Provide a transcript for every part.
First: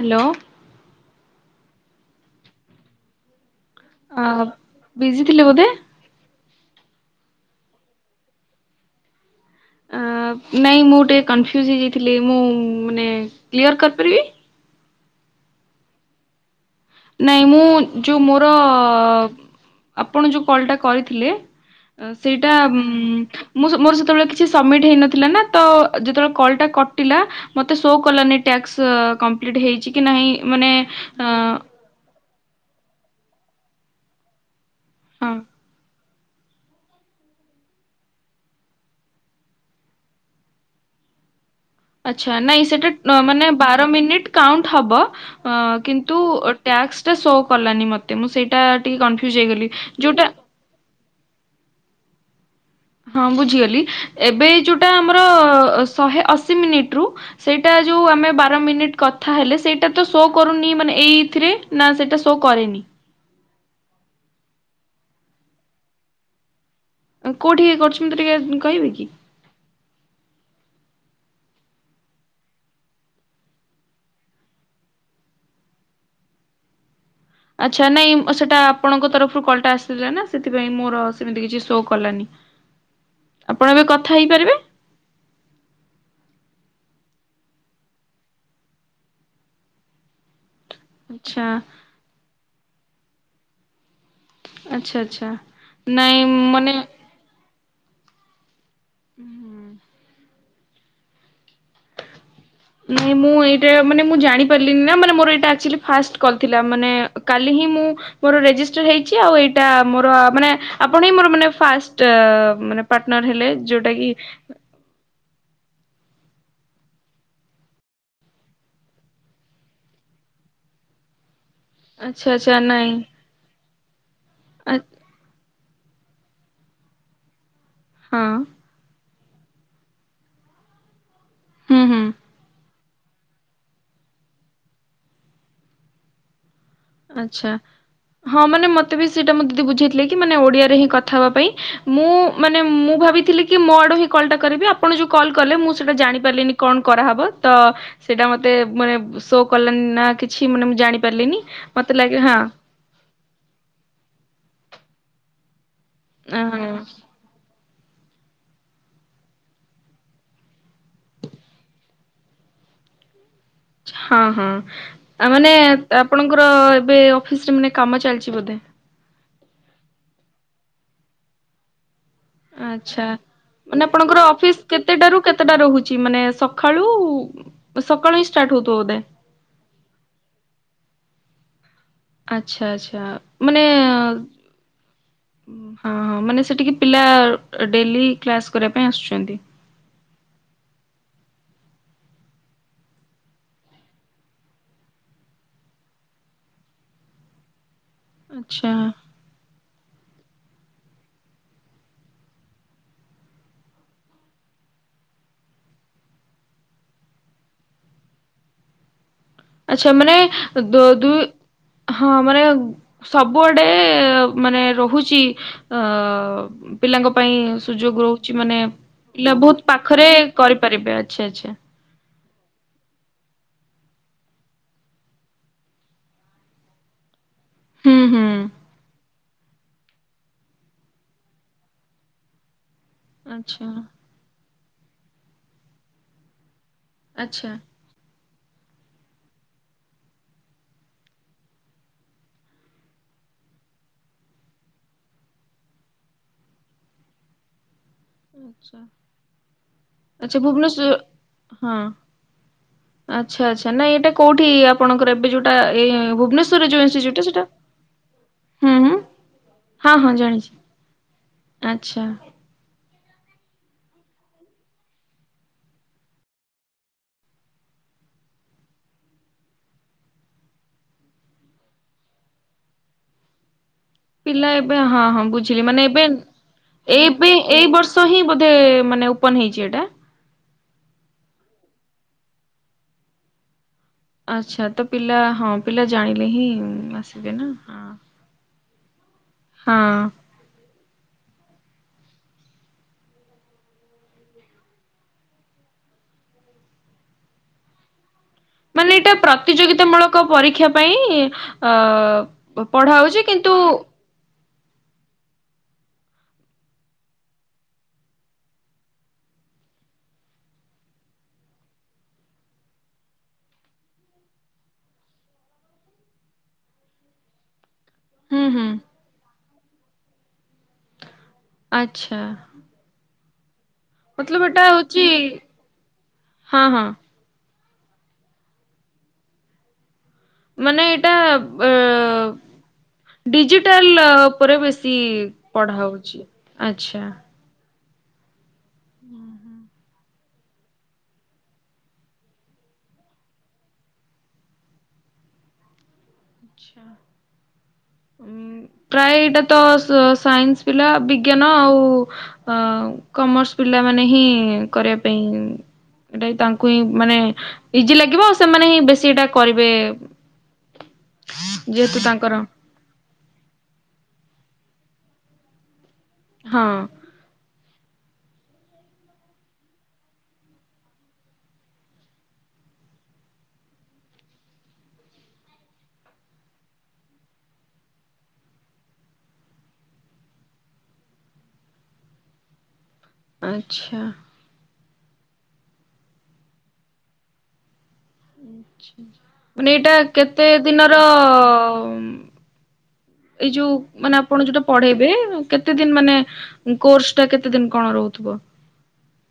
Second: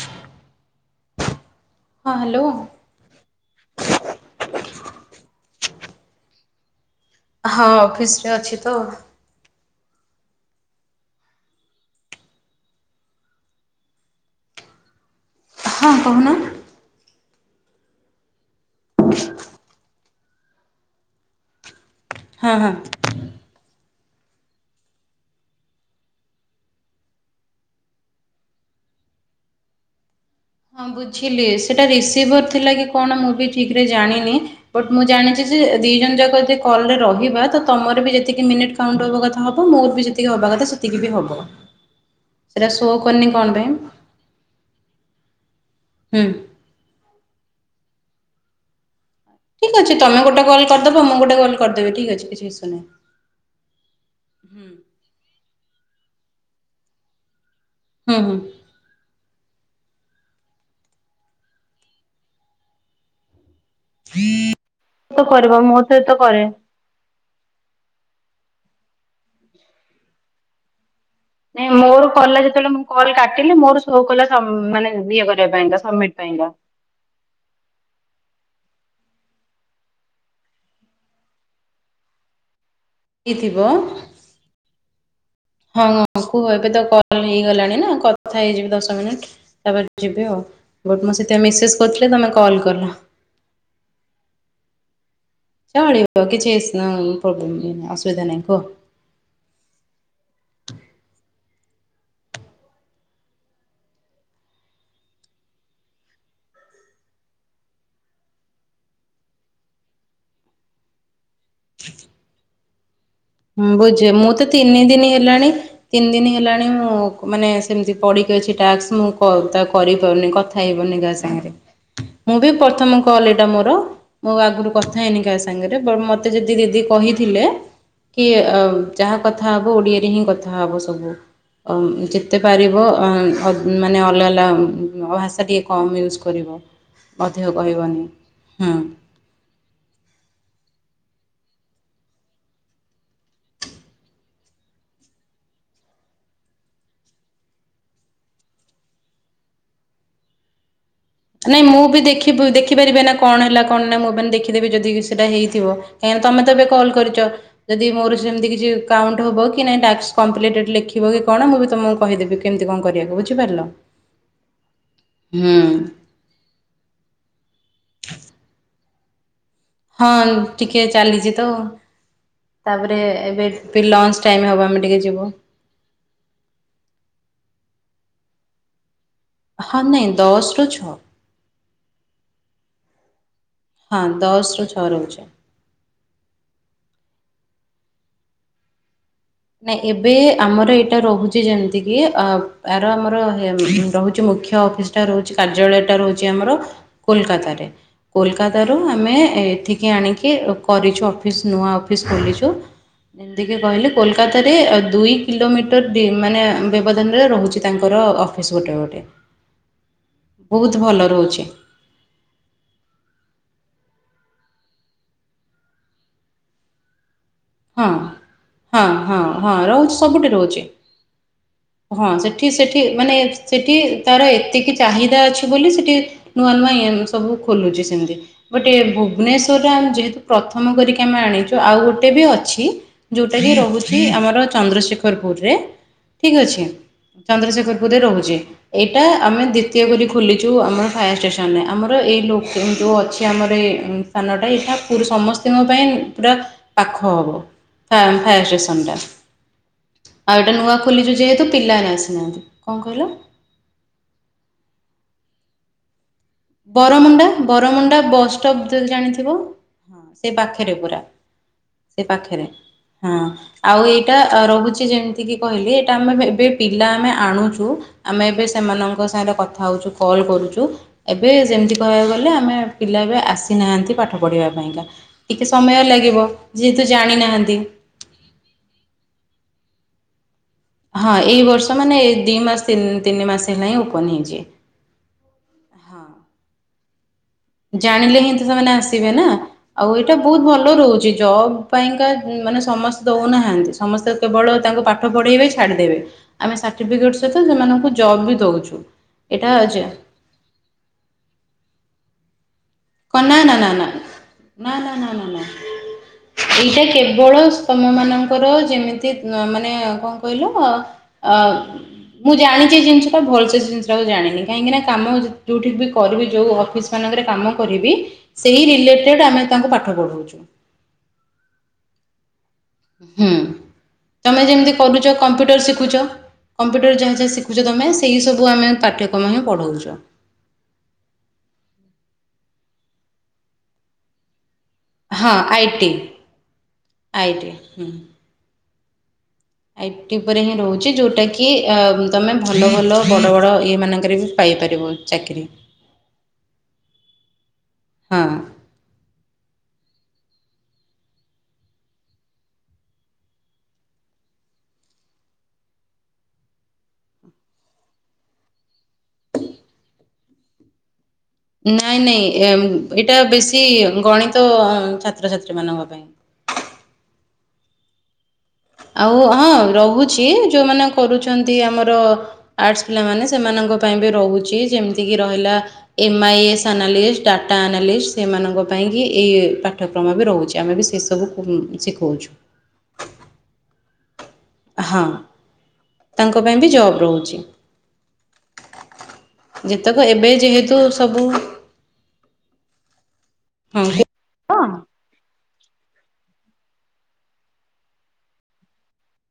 Hello. ହଁ hello. ଅ busy ଥିଲ ବୋଧେ। ହଁ ଅଫିସରେ ଅଛି ତ। ଆଁ। ନାଇଁ ମୁଁ ଟିକେ କନଫ୍ୟୁଜ ହେଇଯାଇଥିଲି ମୁଁ ମାନେ କ୍ଲିୟର କରିପାରିବି। ହଁ ହ କହୁନା। ନାଇଁ ମୁଁ ଯୋଉ ମୋର ଅ। ଆପଣ ଯୋଉ କଲଟା କରିଥିଲେ ସେଇଟା ହଁ ହଁ। ଉଁ। ମୁଁ ମୋର ସେତେବେଳେ କିଛି ସବମିଟ ହେଇନଥିଲା ନା ତ ଯେତେବେଳେ କଲ ଟା କଟିଲା ମତେ ସୋ କଲାନି ଟ୍ୟ ଟ୍ୟଅସ୍କ କମ୍ପଲିଟହେଇଛି କି ନାଇଁ। ହଁ ବୁଝିଲି ସେଟା ରିସ୍କ ଦେବର ଥିଲା କି କଣ ମୁଁ ବି ଠିକରେ ଜାଣିନି ବଟ ମୁଁ ହଁ ଯାଣିଛିଯେ ଦିଜଣାଯାଙ୍କ ଯଦି କଲରେ ରହିବା ତ ତମର ବି ଯେତିକି ମିନିଟ୍ କାଉଣ୍ଟ ହେବ ମୋର ବି ଯେତିକି ହବାକଥା ହବ। ଆଛା ନାଇଁ ଶୋ ସେଟା କରିନି ମାନେ କଣ ପାଇଁ ବାର ମିନିଟ କାଉଣ୍ଟ ହବ। ଅ କିନ୍ତୁ ହୁଁ ଟ୍ୟାକ୍ତ ଟା ଶୋ କଲାନି ମତେ ମୁଁ ସେଇଟା ଟିକେ କଁ ଠିକ୍ ଅଛି ତମେ ଗୋଟେ କଲ କରିଦବ ମୁଁ ଗୋଟେ କଲ କରିଦବି ଠିକ ଅଛି। ନାହିଁ ହଁ ବୁଝିଗଲି ଏବେ ଯୋଉଟା ଆମର ଶହେ ଅଶୀ ମିନିଟ ରୁ। ସେଇଟା ଯଉ ହୁଁ ଆମେ ହୁଁ। ବାର ମିନିଟ କଥା ହେଲେ ସେ ସେଟ ତ ଶୋ କରୁନି ମାନେ ଏଇଥିରେ ନା ସେଇଟା ଶୋ କରେନି। [inaudible] ମହତ ତ କରେନି। କୋଉଠି କରୁଛନ୍ତି ଟିକେ କହିବେକି। ନାଇଁ ମୋ ତୋ କଲଟା ଯେତେବେଳେ ମୁଁ କଲ କାଟିଲି ମୋର ସୋ କଲ ସ ମାନେ ସମିଟ ପାଇଁ କା। ହଁ [inaudible] ଆଚ୍ଛା ନାଇଁ ସେଟା ଆପଣଙ୍କ ତରଫରୁ କଲଟା ଆସିଥିଲା ନା ସେଥିପାଇଁ ମୋର ସେମିତି କିଛି ଶୋ କଲାନି। [inaudible] ହେଇ ଆପଣ ଥିବ ଏବେ କଥା ହେଇପାରିବେ ହଁ କୁହ ଏବେ ତ କ କଲ୍ ହେଇଗଲାଣି ନା କଥା ହେଇଯିବି ଦଶ ମିନିଟ୍ ତାପରେ ଯିବି ଆଉ। ବଟ୍ ମୁଁ ସେଟା ଆଚ୍ଛା। ମେସେଜ୍ କରିଥିଲେ ତୁମେ କଲ୍ କଲ। ଆଚ୍ଛା ଆଚ୍ଛା। ନାଇଁ ଚଳିବ କିଛି ମାନେ ଫୋବ୍ଲେମ୍ ନାହିଁ ଅସୁବିଧା ନାହିଁ କୁହ। ହୁଁଉ। [inaudible] ନାଇଁ ମୁଁ ଏଇଟା ମାନେ ମୁଁ ଜାଣି ପାରିଲିନି ନା ମାନେ ମୋର ଏଟା ଏକ୍ଚୁଲି ଫାଷ୍ଟ କଲ୍ ଥିଲା ମାନେ କାଲି ହିଁ ମୁଁ ମୋର ରେଜିଷ୍ଟର୍ ହେଇଛି ଆଉ ଏଇଟା ମୋର ମାନେ ଆପଣ ହିଁ ମୋର ମାନେ ଫାଷ୍ଟ ମାନେ ପାର୍ଟନର ହେଲେ ହୁଁ ଯୋଉଟା ବୁଝି କି ମୁଁ ତ ତିନି ଦିନି ହେଲାଣି। ତିନି ଦିନ ହେଲାଣି ମୁଁ ମାନେ ସେମିତି ପଢିକି ଅଛି ଟ୍ୟାକ୍ସ ମୁଁ କ-ତା କରିପାରୁନି କଥା ହେଇ ପାରୁନି କାହା ସାଙ୍ଗରେ ଆଚ୍ଛା ମୁଁ ବି ଆଚ୍ଛା ନାଇଁ ପ୍ରଥମ କଲ୍ ଏଟା ମୋର ମୋ ଆଗରୁ କଥା ହେଇନି କାହା ସ ସାଙ୍ଗରେ ବଟ୍ ମତେ ଯଦି ଦିଦି କହିଥିଲେ ହଁ କି ଯାହା କଥା ହବ ଓଡ଼ିଆରେ ହିଁ କଥା ହବ ସବୁ ହୁଁ ହୁଁ ଯେତେ ପାରିବ ଅ-ଅ-ମାନେ ଅଲଗା ଅଲଗା ଭାଷା ଟିକେ କମ୍ ୟୁଜ୍ କରିବ। ଅଧିକ ଆଚ୍ଛା କହିବନି ହଁ ମାନେ ହୁଁ ମତେ ବି ସେଇଟା ମୋ ଦିଦି ବୁଝେଇଥିଲେ କି ମାନେ ଓଡିଆରେ ହିଁ କଥା ହବା ପାଇଁ। ମୁଁ ମାନେ ମୁଁ ଭାବିଥିଲି କି ମୋ ଆଡୁ ହିଁ କଲ୍ ଟା କରିବି ଆପଣ ଯୋଉ କଲ୍ କଲେ ମୁଁ ସେଇଟା ଜାଣି ପାରିଲିନି। କଣ କରାହବ ତ ସେଇଟା ମତେ ମାନେ ସୋ କଲାନି ନା କିଛି ମାନେ ମୁଁ ଜାଣି ପାରିଲିନି। ନାଇଁ ମୁଁ ବି ଦେଖିବି ଦେଖିପାରିବେନା କଣ ହେଲା କଣ ନା ମୁଁ ମାନେ ଦେଖିଦେବି ଯଦି ସେଇଟା ହେଇଥିବ। [unintelligible] ତମେ ତ ଏବେ ହଁ କଲ୍ କରିଚ। ଯଦି ମୋର ସେମିତି କିଛି କାଉଣ୍ଟ ହବ କି ନାଇଁ ଟାକ୍ସ କମ୍ପ୍ଲିଟ ଲେଖିବ କି କଣ ମୁଁ ବି ତମକୁ କହିଦେବି କେମିତି କଣ କରିବାକୁ ବୁଝି ହଁ ହଁ ଆ ମାନେ ହୁଁ ଆପଣଙ୍କ ଏବେ ଅଫିସ୍ ରେ ମାନେ କାମ ଚାଲିଛି ବୋଧେ। ହଁ ଟିକେ ଚାଲିଚି ତ ତାପରେ ଆଚ୍ଛା ଏବେ ବି ମାନେ ଆପଣଙ୍କର ଲଞ୍ଚ ଟାଇମ୍ ଅଫିସ୍ ହବ ଆମେ ଟିକେ କେତେଟାରୁ ଯିବୁ କେତେଟା ରହୁଚି? ମାନେ ସଖାଳୁ ସକାଳୁ ହିଁ ଷ୍ଟାଟ ହଉଥୁବ ବୋଧେ। ହଁ ନାଇଁ ଦଶ୍ ରୁ ଛଅ। ଆଚ୍ଛା ଆଚ୍ଛା। ମାନେ ହଁ ଦଶ ରୁ ଛଅ ରହୁଛି ହଁ ହଁ ମାନେ ସେଠିକି ପିଲା ଡେଲି କ୍ଲାସ୍ କରିବା ପାଇଁ ଆସୁ ନାଇଁ ଏ ଏବେ ଆମର ଏଇଟା ରହୁଚି ଯେମିତି କିି ଆ-ଆର ଆମର ହେ ରହୁଚି ମୁଖ୍ୟ ଅଫିସ୍ ଟା ରହୁଚି କାର୍ଯ୍ୟଳୟ ଟା ରହୁଚି ଆମର କୋଲକାତା ରେ କୋଲକାତା ଆଚ୍ଛା ରୁ ଆମେ ଏଠି କି ଆଣିକି କରିଛୁ ଅଫିସ୍ ନୂଆ ଅଫିସ୍ ଖୋଲିଛୁ ଯେମିତିକି କହିଲେ। କୋଲକାତାରେ ଦୁଇ କିଲୋମିଟର ଦି ମାନେ ବ୍ୟବଧାନରେ ରହୁଚି ତାଙ୍କର ଅଫିସ୍ ଗୋଟେ ଗୋଟେ। ଆଚ୍ଛା ମାନେ ବହୁତ ଭଲ ଦୁ-ଦୁଇ ରହୁଛି ହଁ ମାନେ ସବୁଆ ଡେ ମାନେ ରହୁଚି ଆ ପିଲାଙ୍କ ପାଇଁ ହଁ ସୁଯୋଗ ରହୁଚି ମାନେ ହଁ ହଁ ପିଲା ହଁ ବହୁତ୍ ରହୁଛି ପାଖରେ ସବୁଠି ରହୁଛି କରିପାରିବେ ଆଚ୍ଛା ଆଚ୍ଛା। ହଁ ସେ ଠି ସେଠି ମାନେ ସେଠି ତାର ଏତିକି ଚାହିଦା ଅଛି ବୋଲି ସେଠି ନୂଆ ନୂଆ ଇ ସବୁ ଖୋଲୁଚି ହୁଁ ସେମିତି ହୁଁ ବଟ୍ ଏ ଭୁବନେଶ୍ୱରରେ ଆମେ ଯେହେତୁ ପ୍ରଥମ କରିକି ଆମେ ଆଣିଚୁ ଆଉ ଗୋଟେ ବି ଅ ଛି ଯଉଁଟାକି ଆଚ୍ଛା। ରହୁଚି ଆମର ଚନ୍ଦ୍ରଶେଖରପୁରରେ ଠିକ୍ ଅଛି। ଆଚ୍ଛା ଚନ୍ଦ୍ରଶେଖର ପୁର୍ ରେ ରହୁଚି। ଏଇଟା ଆମେ ଦ୍ଵିତୀୟ କରି ଖୋଲିଚୁ ଆମର ଫାୟାର ଷ୍ଟେସନରେ ଆମର ଏଇ ଲୋ କେନ୍ତୁ ଅଛି ଆମର [unintelligible] ସ୍ଥାନଟା ଏଇଟା ପୁରୁ ସମସ୍ତିଙ୍କ ପାଇଁ ପୁରା ପାଖ ହବ। ଫାମ୍ ଫାୟାର୍ ଆଚ୍ଛା ଷ୍ଟେସନ୍ ଟା। ଆଚ୍ଛା ଆଉ ଏଟା ନୂଆ ଭୁବନେଶ୍ୱର ଖୋଲିଚୁ ଯେହେତୁ ହଁ। ପିଲାମାନେ ଆସିନାହାନ୍ତି। କଣ କଇଲ? ଆଚ୍ଛା ଆଚ୍ଛା ନାଇଁ ଏଇଟା କୋଉଠି ଆପଣଙ୍କର ଏବେ ଯୋଉଟା ଏ ଭୁବନେଶ୍ୱରରେ ଯୋଉ ଇନଷ୍ଟିଚ୍ୟୁଟ ଟା ବରମୁଣ୍ଡା ସେଟା ବରମୁଣ୍ଡା ବସଷ୍ଟପ୍ ହୁଁ ଯଦି ହୁଁ ଜାଣିଥିବ। ହଁ ସେଇ ପାଖରେ ପୁରା ଆଚ୍ଛା ସେଇ ପାଖେରେ। ହଁ ଆଉ ଏଇଟା ରହୁଚି ଯେମିତି କିି କହିଲି ଏଇଟା ଆମେ ଏବେ ପିଲା ଆମେ ଆଣୁଚୁ। ଆମେ ଏବେ ସେମାନଙ୍କ ସାଙ୍ଗରେ କଥା ହଉଚୁ କଲ୍ କରୁଚୁ। ଏବେ ଯେମିତି କହିବାକୁ ଗଲେ ଆମେ ପିଲା ଏବେ ଆସିନାହାନ୍ତି। ପାଠ ପଢ଼ିବା ପିଲା ଏବେ ପାଇଁକା ହଁ ହଁ ଟିକେ ବୁଝିଲି ସମୟ ମାନେ ଏବେ ଲାଗିବ ଯେହେତୁ ଏଇବେ ଜାଣିନାହାନ୍ତି ଏଇ ବର୍ଷ ହିଁ ବୋଧେ ମାନେ ଓପନ ହେଇଚି ଏଟା। ହଁ ଏଇ ବର୍ଷ ମାନେ ଏ ଦି ମାସ ତିନି ମାସ ହେଲାଣି ଆଚ୍ଛା, ତ ପିଲା ହଁ ପିଲା ହଁ ଜାଣିଲେ ହିଁ ଆସ ଜାଣିଲେ ହିଁ ତ ସେମାନେ ଆସିବେ ନା ଆଉ ହଁ ଏଇଟା ବହୁତ ଭଲ ରହୁ ଛି, ଜବ୍ ପାଇଁକା ମାନେ ସମସ୍ତେ ଦେଉନାହାନ୍ତି, ସମସ୍ତେ କେବଳ ତାଙ୍କୁ ପାଠ ପଢେଇବେ ଛାଡ଼ିଦେବେ। ଆମେ ସର୍ଟିଫିକେଟ ସହିତ ସେମାନଙ୍କୁ ଜବ ବି ଦଉଛୁ। ମାନେ ଏଇଟା ପ୍ରତିଯୋଗିତା ମୂଳକ ପରୀକ୍ଷା ପାଇଁ ଅ ପଢା ହଉଛି, କଣ ନା କିନ୍ତୁ ନା ନା ନା ନା ନା ନା ନା। ଏଇଟା କେବଳ ତମ ମାନଙ୍କର ଯେମିତି ମାନେ କଣ କହିଲ ଅ ଅଁ ମୁଁ ଜାଣିଛି ଏଇ ଜିନିଷଟା ଭଲ ସେ ଜିନିଷଟାଉ ଜାଣିନି, କାହିଁକି ନା କାମ ଯୋଉଠିକି ବି କରିବି ଯୋଉ ଅଫିସ ମାନଙ୍କରେ କାମ ବି ହୁଁ ସେଇ ହୁଁ ରିଲେଟେଡ ଆମେ ତାଙ୍କୁ ପାଠ ପଢଉଛୁ। ଆଛା। ହୁଁ ତମେ ଯେମିତି ହଉଛି କରୁଛ କମ୍ପ୍ୟୁଟର ଶିଖୁଛ, ହଁ ହଁ କମ୍ପ୍ୟୁଟର ଯାହା ଯାହା ଶି ଖୁଛ, ତମେ ସେଇ ସବୁ ଆମେ ପାଠ୍ୟକ୍ରମ ହିଁ ପଢ଼ଉଛ। ମାନେ ଏଇଟା ଆ ଡିଜିଟାଲ ଉପରେ ବେଶୀ ହଁ ଆଇ ପଢା ଟି ହଉଛି, ଆଛା। ଆଇ ଟି ହୁଁ। ହୁଁ ହୁଁ। ଆଇଟି ଉପରେ ହିଁ ରହୁଛି, ଯେଉଁଟାକି ତୁମେ ଭଲ ଭଲ ବଡ଼ ବଡ଼ ଇଏ ମାନଙ୍କରେ ବି ପାଇପାରିବ ଚାକିରି। ଆଛା ହଁ ଉମ୍ ପ୍ରାୟ ଏଇଟା ତ ତ ସାଇନ୍ସ ପିଲା ବିଜ୍ଞାନ ଆଉ ଆ କମର୍ସ ପିଲା ମାନେ ହିଁ କରିବା ପାଇଁ ଏଇଟା ତାଙ୍କୁ ହିଁ ମାନେ ଇଜି ଲାଗିବ। ଆଉ ସେମାନେ ହିଁ ବେଶୀ ଏଇଟା କରିବେ [inaudible] ଯେହେତୁ ନାଇଁ ନାଇଁ ତାଙ୍କର ଏଇଟା ବେଶୀ ଗଣିତ ଛାତ୍ରଛାତ୍ରୀ ମାନଙ୍କ ପାଇଁ। ହଁ। ଆଉ ହଁ ରହୁଛି ଯୋଉମାନେ କରୁଛନ୍ତି, ଆମର ଆର୍ଟସ ପିଲାମାନେ ସେମାନଙ୍କ ପାଇଁ ବି ରହୁଛି, ଯେମିତି ରହିଲା M I S analyst data analyst ସେମାନଙ୍କ ପାଇଁକି ଏଇ ପାଠ୍ୟକ୍ରମ ବି ରହୁଛି, ଆମେ ବି ସେ ସବୁକୁ ଉମ ଶିଖଉଛୁ ଆଚ୍ଛା। ହଁ ତାଙ୍କ ପାଇଁ ବି ଜବ୍ ରହୁଛି। ଆଛା ମାନେ ଏଇଟା ଯେତେକ ଏବେ କେତେ ଯେହେତୁ ଦିନର ସବୁ ଉମ ଏଇ ଯୋଉ ହଁ ହଁ। ମାନେ ଆପଣ ଯୋଉଟା ପଢେଇବେ କେତେ ଦିନ ମାନେ କୋର୍ସ ଟା କେତେ ଦିନ କଣ ରହୁଥିବ?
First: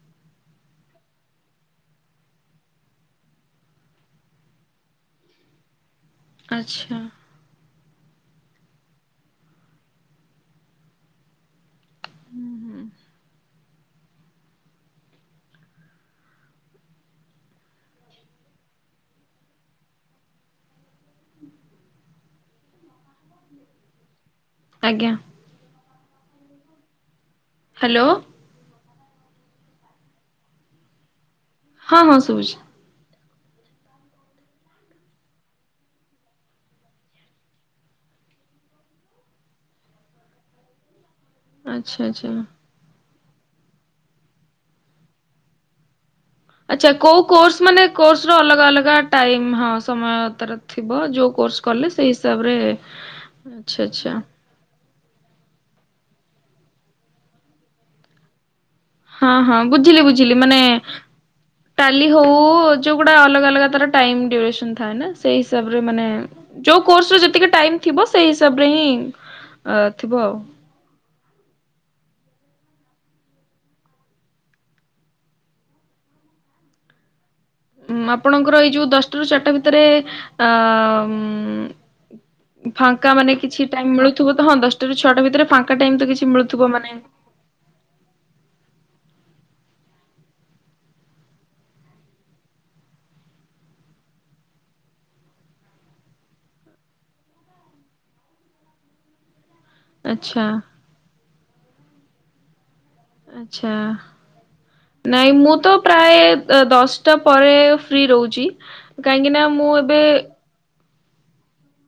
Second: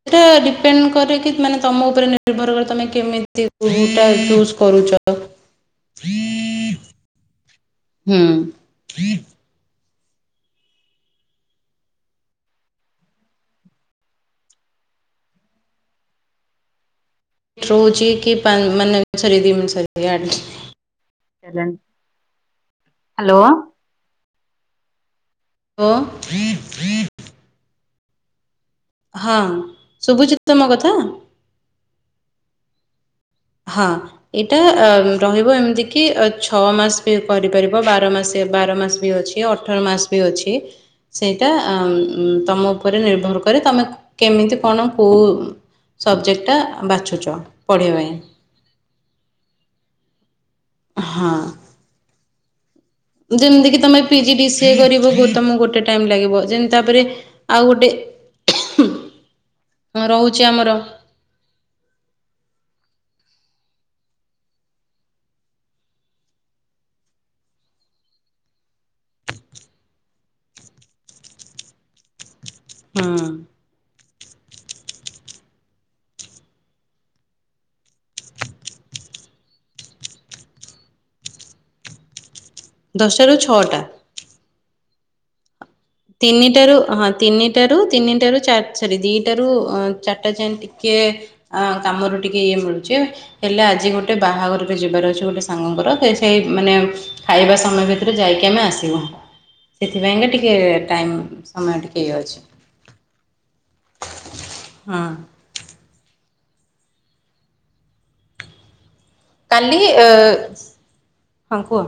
ସେଟା ଡିପେଣ୍ଡ କରେ କି ମାନେ ତମ ଉପରେ ନିର୍ଭର କରେ ତମେ କେମିତି [unintelligible] ଟା ଚୁଜ କରୁଛ। [inaudible] ଆଚ୍ଛା। ହୁଁ। ହୁଁ ହୁଁ। [unintelligible] ହ୍ୟାଲୋ! ଆଜ୍ଞା। [unintelligible] ହ୍ୟାଲୋ! ହଁ ଶୁଭୁଚିତ ମୋ କଥା? ହଁ ହଁ ସୁଭୁଛି। ହଁ ଏଇଟା ରହିବ, ଏମିତି କିି ଛଅ ମାସ ବି କରିପାରିବ ବାର ମାସେ ବାର ମାସ ବି ଅଛି, ଅଠର ମାସ ବି ଅଛି ସେଇଟା ଅ ଆଚ୍ଛା ଉମ ଆଚ୍ଛା ତମ ଉପରେ ନିର୍ଭର କରେ ତମେ କେମିତି କଣ କୋଉ? ସବଜେକ୍ଟଟା ଆଚ୍ଛା କୋଉ ବାଛୁଛ କୋର୍ସ ମାନେ ପଢ଼ିବା ପାଇଁ କୋର୍ସ ର ଅଲଗା ଅଲଗା ଅଲଗା ଟାଇମ୍ ହଁ ସମୟ ତାର ଥିବ ଯଉ ହଁ। କୋର୍ସ କଲେ ସେଇ ହିସାବରେ ଯେମିତି କି ଆଚ୍ଛା ତମେ ଆଚ୍ଛା ପିଜି ଡି ସି ଏ କରି ଗୁ ଗୁ ତମ ଗୋଟେ ଟାଇମ ଲାଗିବ ଯେନ ତାପରେ ଆଉ ଗୋଟେ ହଁ ହଁ ବୁଝିଲି ବୁଝିଲି ରହୁଛି ମାନେ ଆମର ଟାଲି ହଉ ଯୋଉଗୁଡା ଅଲଗା ଅଲ ଲଗାତାର ଟାଇମ୍ ଡ୍ୟୁରେସନ ଥାଏ ନା ସେଇ ହିସାବରେ ମାନେ ଯୋଉ କୋର୍ସ ର ଯେତିକି ଟାଇମ୍ ଥିବ ସେଇ ହିସା ବରେ ହିଁ ଅ ଥିବ ଆଉ। ହୁଁ। ଉମ ଆପଣଙ୍କର ଏଇ ଯୋଉ ଦଶଟା ରୁ ଚାରିଟା ଭିତରେ ଅ ଉମ ଫାଙ୍କା ମାନେ ଦଶଟାରୁ କିଛି ଛଅଟା। ଟାଇମ ମିଳୁଥିବ ତ ହଁ ଦଶଟାରୁ ଛଅଟା ଭିତରେ ଫା ତିନିଟାରୁ ହଁ ତିନିଟାରୁ ତିନିଟାରୁ ଚାର ରି ଦିଟା ରୁ ଅ ଚାରଟା ଯାଏ ଟିକେ ଅ କାମରୁ ଟିକେ ଇଏ ମିଳୁଛି ହେଲେ ଆ ଆଜି ଗୋଟେ ବାହାଘରକୁ ଯିବାର ଅଛି ଗୋଟେ ସାଙ୍ଗଙ୍କର ସେ ସେଇ ମାନେ ଖାଇବା ସମୟ ଭିତରେ ଯାଇକି ଆମେ ଆସ ଥିଲୁ, ସେଥିପାଇଁକା ଆଚ୍ଛା ଟିକେ ଟାଇମ ସମୟ ଟିକେ ଇଏ ଅଛି। ଆଛା ହଁ। ନାଇଁ ମୁଁ ତ ପ୍ରାୟ ଅ ଦଶଟା ପରେ ଫ୍ରି ରହୁଛି। କାହିଁକି ନା ମୁଁ କାଲି ଏବେ ଅ ହଁ କୁହ।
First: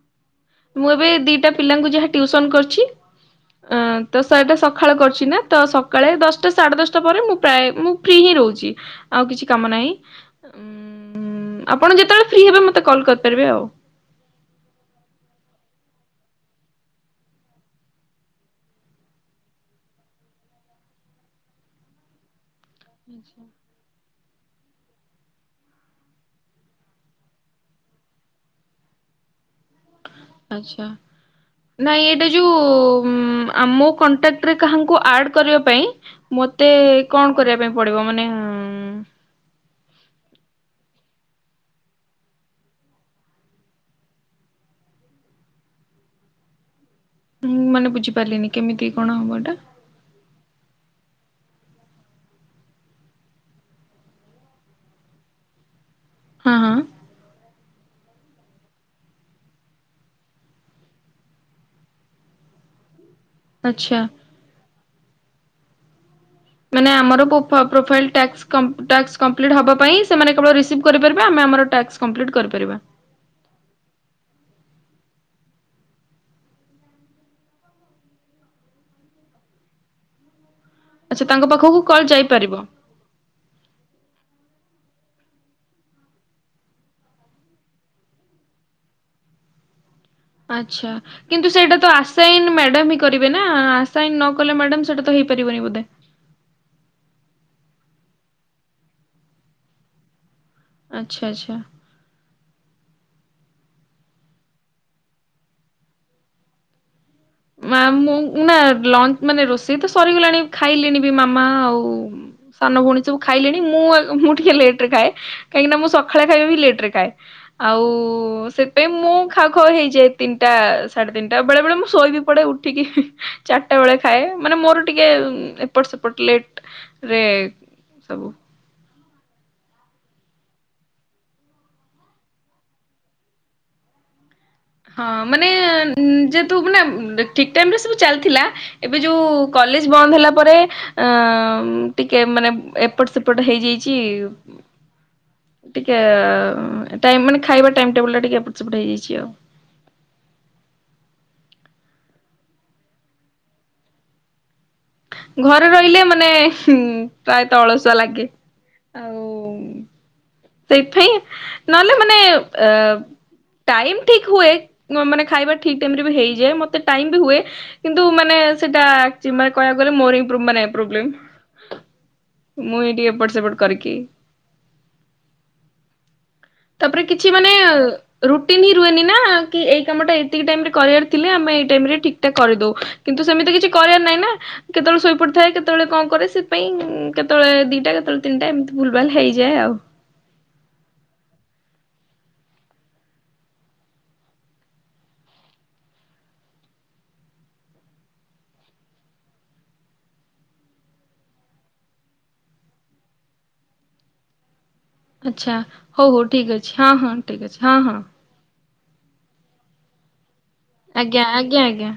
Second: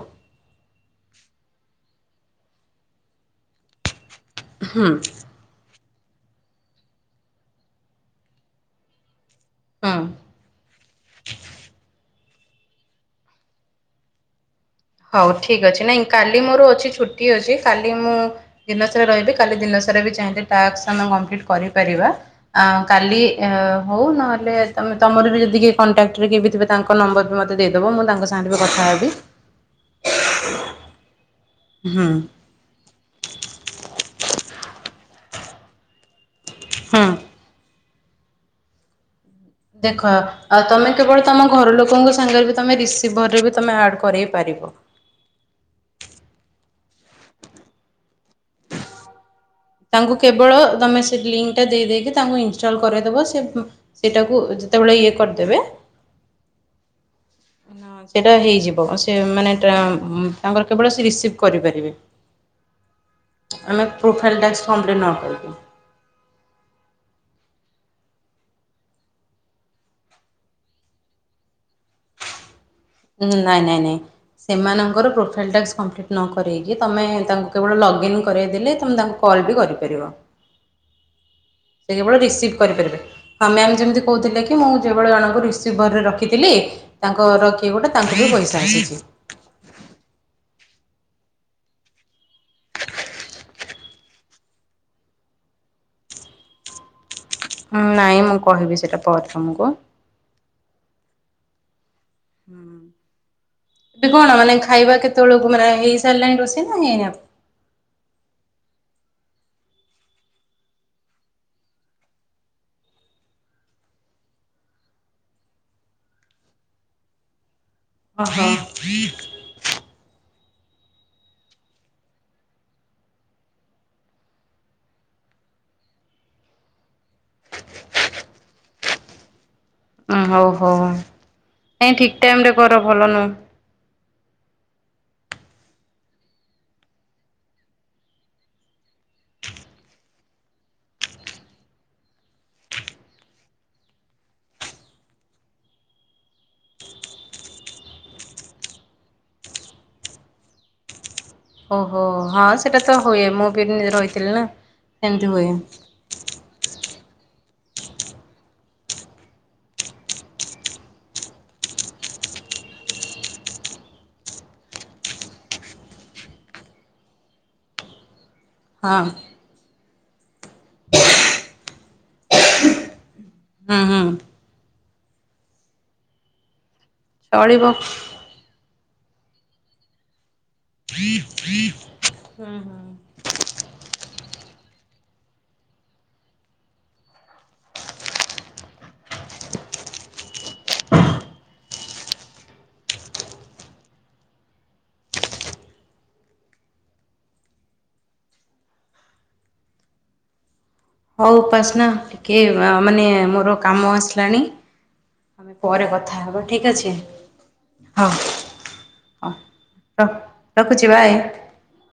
ମୁଁ ଏବେ ଦିଟା ପିଲାଙ୍କୁ ଯାହା ଟିଉସନ କରିଛି ଅ ତ ସେଇଟା ହୁଁ ସକାଳ କରୁଛି ନା ତ ସକାଳେ ଦଶଟା ସାଢେ ଦଶଟା ପରେ ମୁଁ ପ୍ରାୟ ମୁଁ ଫ୍ରି ହିଁ ରହୁଛି। ଆଉ କିଛି କାମ ନାହିଁ ହଁ। ଉଁ ଆପଣ ଯେତେବେଳେ ଫ୍ରି ହେବେ ମତେ କଲ୍ କରିପାରିବେ ଆଉ। ହଉ ଠିକ ଅଛି ନାଇଁ କାଲି ମୋର ଅଛି ଛୁଟି ଅଛି କାଲି ମୁଁ ଦିନସାରା ରହିବି କାଲି ଦିନସାରା ବି ତାହେଲେ ଟାସ୍କ ଆମେ କଂପ୍ଲିଟ୍ କରିପାରିବା ଅ କାଲି ଅ ହଉ ନହେଲେ ହେଲେ ତମେ ତମର ବି ଯଦି କିଏ କଣ୍ଟାକ୍ଟରେ କିଏବି ଥିବେ ତାଙ୍କ ନମ୍ବର ବି ମତେ ଦେଇଦବ ମୁଁ ତାଙ୍କ ସାଙ୍ଗରେ ବି କଥା ହେବି। ଆଛା ହୁଁ ନାଇଁ ଏଇଟା ଯୋଉ ଉମ ଆ ମୋ କଣ୍ଟାକ୍ଟ ରେ କାହାଙ୍କୁ ଆ ଆଡ଼ କରିବା ପାଇଁ ମତେ ହୁଁ କଣ କରିବା ପାଇଁ ପଡିବ ମାନେ ଉମ ଦେଖ ଆଉ ତମେ କେବଳ ତମ ଘର ଲୋକଙ୍କ ସାଙ୍ଗରେ ବି ତମେ ରିସିଭରରେ ବି ତମେ ଆଡ କରେଇ ପାରିବ। ହଁ [inaudible] ହୁମ ମାନେ ବୁଝିପାରିଲିନି କେମିତି କଣ ହବ ଏଇଟା? ତାଙ୍କୁ କେବଳ ତମେ ସେ ଲିଙ୍କ ଟା ଦେଇ ଦେଇେଇକି ତାଙ୍କୁ ଇନଷ୍ଟଲ କରେଇଦବ ସେ ସେଇଟାକୁ ଯେତେବେଳେ ଇଏ କରିଦେବେ। ହଁ ହଁ। ସେଟା ହେଇଯିବ ସେମାନେ ଟା ଉମ ତାଙ୍କର କେବଳ ସେ ରିସିଭ କରିପାରିବେ। ହ [inaudible] ଆମେ ପ୍ରୋଫାଇଲ୍ ଟାକ୍ସ କଂପ୍ଲିଟ୍ ନବୁ। ମାନେ ଆମର ପୋପ ପ୍ରୋଫାଇଲ ଟାସ୍କ କଂ ଟାସ୍କ କଂପ୍ଲିଟ୍ ହବା ପାଇଁ ସେମାନେ କେବଳ ରିସିଭ କରିପାରିବେ ଆମେ ଆମର ଟାସ୍କ କଂପ୍ଲିଟ୍ କରିପାରିବା। ଉମ ନାଇଁ ନାଇଁ ନାଇଁ। ସେମାନଙ୍କର ପ୍ରୋଫାଇଲ ଟାସ୍କ କଂପ୍ଲିଟ୍ ନ କରେ଼ଇକି ତମେ ତାଙ୍କୁ କେବଳ ଲଗ୍ଇନ୍ କରେଇଦେଲେ ତମେ ତାଙ୍କୁ କ କଲ ବି କରିପାରିବ। ହଁ [inaudible] ସେ କେବଳ ରିସିଭ କରିପାରିବେ ଆମେ ଆମେ ଯେମିତି କହୁଥିଲେ ମୁଁ ଯେଭଳି ଜଣଙ୍କୁ ରିସିଭରରେ ରଖିଥିଲି ତାଙ୍କଘରର କିଏ ଗୋଟେ ତାଙ୍କୁ ବି ପଇସା ଆସିଛି। ହ ଆଚ୍ଛା କିନ୍ତୁ ସେଇଟା ତ ଆସାଇନ ମ୍ୟାଡାମ ହିଁ କରିବେ ନା ଆସାଇନ ନ କଲେ ମ୍ୟାଡମ ସେଟା ତ ହେଇପାରି ହେବନି ବଧେ। ଉମ ନାଇଁ ମୁଁ କହିବି ସେଟା ପରେ ତମକୁ। ଆଚ୍ଛା ଆଚ୍ଛା। ହୁଁ। ଏବେ କଣ ମାନେ ଖାଇବା କେତେବେଳକୁ ମାନେ ହେଇ ସାରିଲାଣି ରୋଷେଇ ନା ହେଇନି ଆପ ମା ମୁଁ ନା ଲଞ୍ଚ ମାନେ ରୋଷେଇ ତ ସରିଗଲାଣି ଖାଇଲିଣି ବି ମାମା ଆଉ ସାନ ଭଉଣୀ ସବୁ ଖାଇଲେଣି ମୁଁ ମୁଁ ଟିକେ ଲେଟ ରେ ଖାଏ। କାହିଁକି ନା ମୁଁ ସକାଳେ ଖାଇବା ବି ଲେଟରେ ଖାଏ। ଆଉ ଓହୋ ସେଥିପାଇଁ ମୁଁ ଖା ଖୁଆ ହେଇଯାଏ ତିନିଟା ସାଢେ ତିନିଟା ବେଳେ ବେଳେ ମୁଁ ଶୋଇବି ପଟେ ଉଠିକି ଚାରିଟା ବେଳେ ଖାଏ ମାନେ ମୋର ଟିକେ ଏପଟ ସେପଟ ଲେଟ ରେ ଏ ସବୁ। ଉଁ ହଉ ହଉ ଏଁ ଠିକ୍‌ ଟାଇମ ରେ କର ଭଲ ନୁହ। [inaudible] ହଁ ମାନେ ଉଁ ଯେହତୁ ମାନେ ଠିକ୍‌ ଟାଇମ୍ ରେ ସବୁ ଚାଲିଥିଲା ଏବେ ଯୋଉ କଲ କଲେଜ ବନ୍ଦ ହେଲା ପରେ ଅଁ ଟିକେ ମାନେ ଏପଟ ସେପଟ ହେଇଯାଇଛି। [inaudible] ଟିକେ ଆ ଉଁ ଟାଇ ମାନେ ଖାଇବା ଟାଇମ ଟେବୁଲ ଟା ଟିକେ ଏପଟ ସେପଟ ହେଇଯାଇଛି ଆଉ। ଓହୋ ହଁ ସେଇଟା ତ ହୁଏ ମୁଁ ବି ନିଜର ରଇଥିଲି ନା। ସେମିତି ହୁଏ ଘରେ ରହିଲେ ମାନେ ହୁଁ। ପ୍ରାୟ ତଳସୁଆ ଲାଗେ [inaudible] ଆଉ ସେଇପାଇଁ ନହେଲେ ମାନେ ଆ ଟାଇମ୍ ଠିକ୍‌ ହୁଏ। ମାନେ ଖାଇବା ଠିକ୍‌ ଟାଇମ୍ ରେ ବି ହେଇଯାଏ ମତେ ଟାଇମ୍ ବି ହୁଏ। କିନ୍ତୁ ମାନେ ସେଟା ହଁ ଆଚ୍‌ କହିବାକୁ ଗଲେ ମୋରବ୍ ମୁଁ ଏଇ ଟିକେ ସେପଟ ହୁଁ କରିକି ହୁଁ [inaudible] ତାପରେ କିଛି ମାନେ ଚଳିବ। ହୁଁ ରୁଟିନି ରୁହନି ନା କି ଏଇ କାମ ଟା ଏତିକି ଟାଇମରେ କରିବାର ଥିଲେ ଆମେ ଏଇ ଟାଇମ ରେ ଠିକ୍‌ ଟା କରିଦଉ ହୁଁ କିନ୍ତୁ ସେମିତି କିଛି କରିବାର ନାହିଁ ନା କେତେବେଳେ ଶୋଇ ପଡିଥାଏ କେତେବେଳେ କଣ କରେ ସେଥିପାଇଁ କେତେବେଳେ ଦିଟା କେତେବେଳେ ତିନିଟା ଏମିତି ଭୁଲଭାଲ ହେଇଯାଏ ଆଉ [inaudible] ହଉ ଉପାସନା ଟିକେ ମାନେ ମୋର କାମ ଆସିଲାଣି। ଆମେ ଆଚ୍ଛା ପରେ ହଉ କଥା ହଉ ହେବା ଠିକ ଠିକ୍‌ ଅଛି ହଁ ହଁ ଠିକ ଅଛି ହଁ ହଁ। ତ ଆଜ୍ଞା ଆଜ୍ଞା ଆଜ୍ଞା।